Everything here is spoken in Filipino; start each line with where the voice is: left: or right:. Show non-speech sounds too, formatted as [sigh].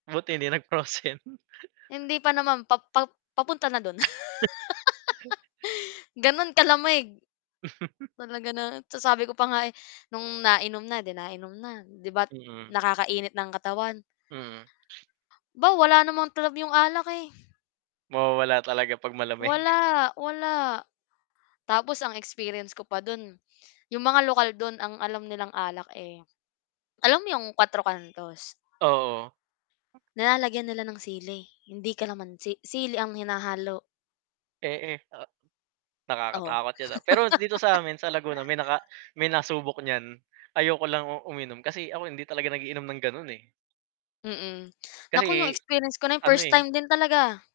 right: Buti hindi nag-frozen. [chuckles]
left: Hindi pa naman pa pa papunta na do'n.
right: [chuckles]
left: [laughs] Gano'n kalamig.
right: [chuckles]
left: Talaga na sasabi ko pa nga, eh, no'ng nainom na, 'di nainom na. 'Di ba't
right: Mm.
left: nakakainit ng katawan.
right: Hmm.
left: 'Ba, wala namang talab 'yong alak, eh.
right: Mawawala talaga 'pag malamig. [chuckles]
left: Wala, wala. Tapos ang experience ko pa do'n, 'yong mga lokal do'n ang alam nilang alak, eh, alam mo 'yong, kuwatro kantos?
right: Oo.
left: Nilalagyan nila ng sili, hindi kalamansi. Sili ang hinahalo.
right: Eh eh, a
left: Oh. [laughs]
right: nakakatakot 'yan, ah. Pero dito sa amin sa Laguna, may naka may nasubok niyan. Ayoko lang u uminom, kasi ako hindi talaga nag-iinom ng gano'n, eh.
left: Mm. Naku 'yong
right: Kasi,
left: experience ko na 'yon,
right: ano,
left: first
right: eh
left: time din talaga.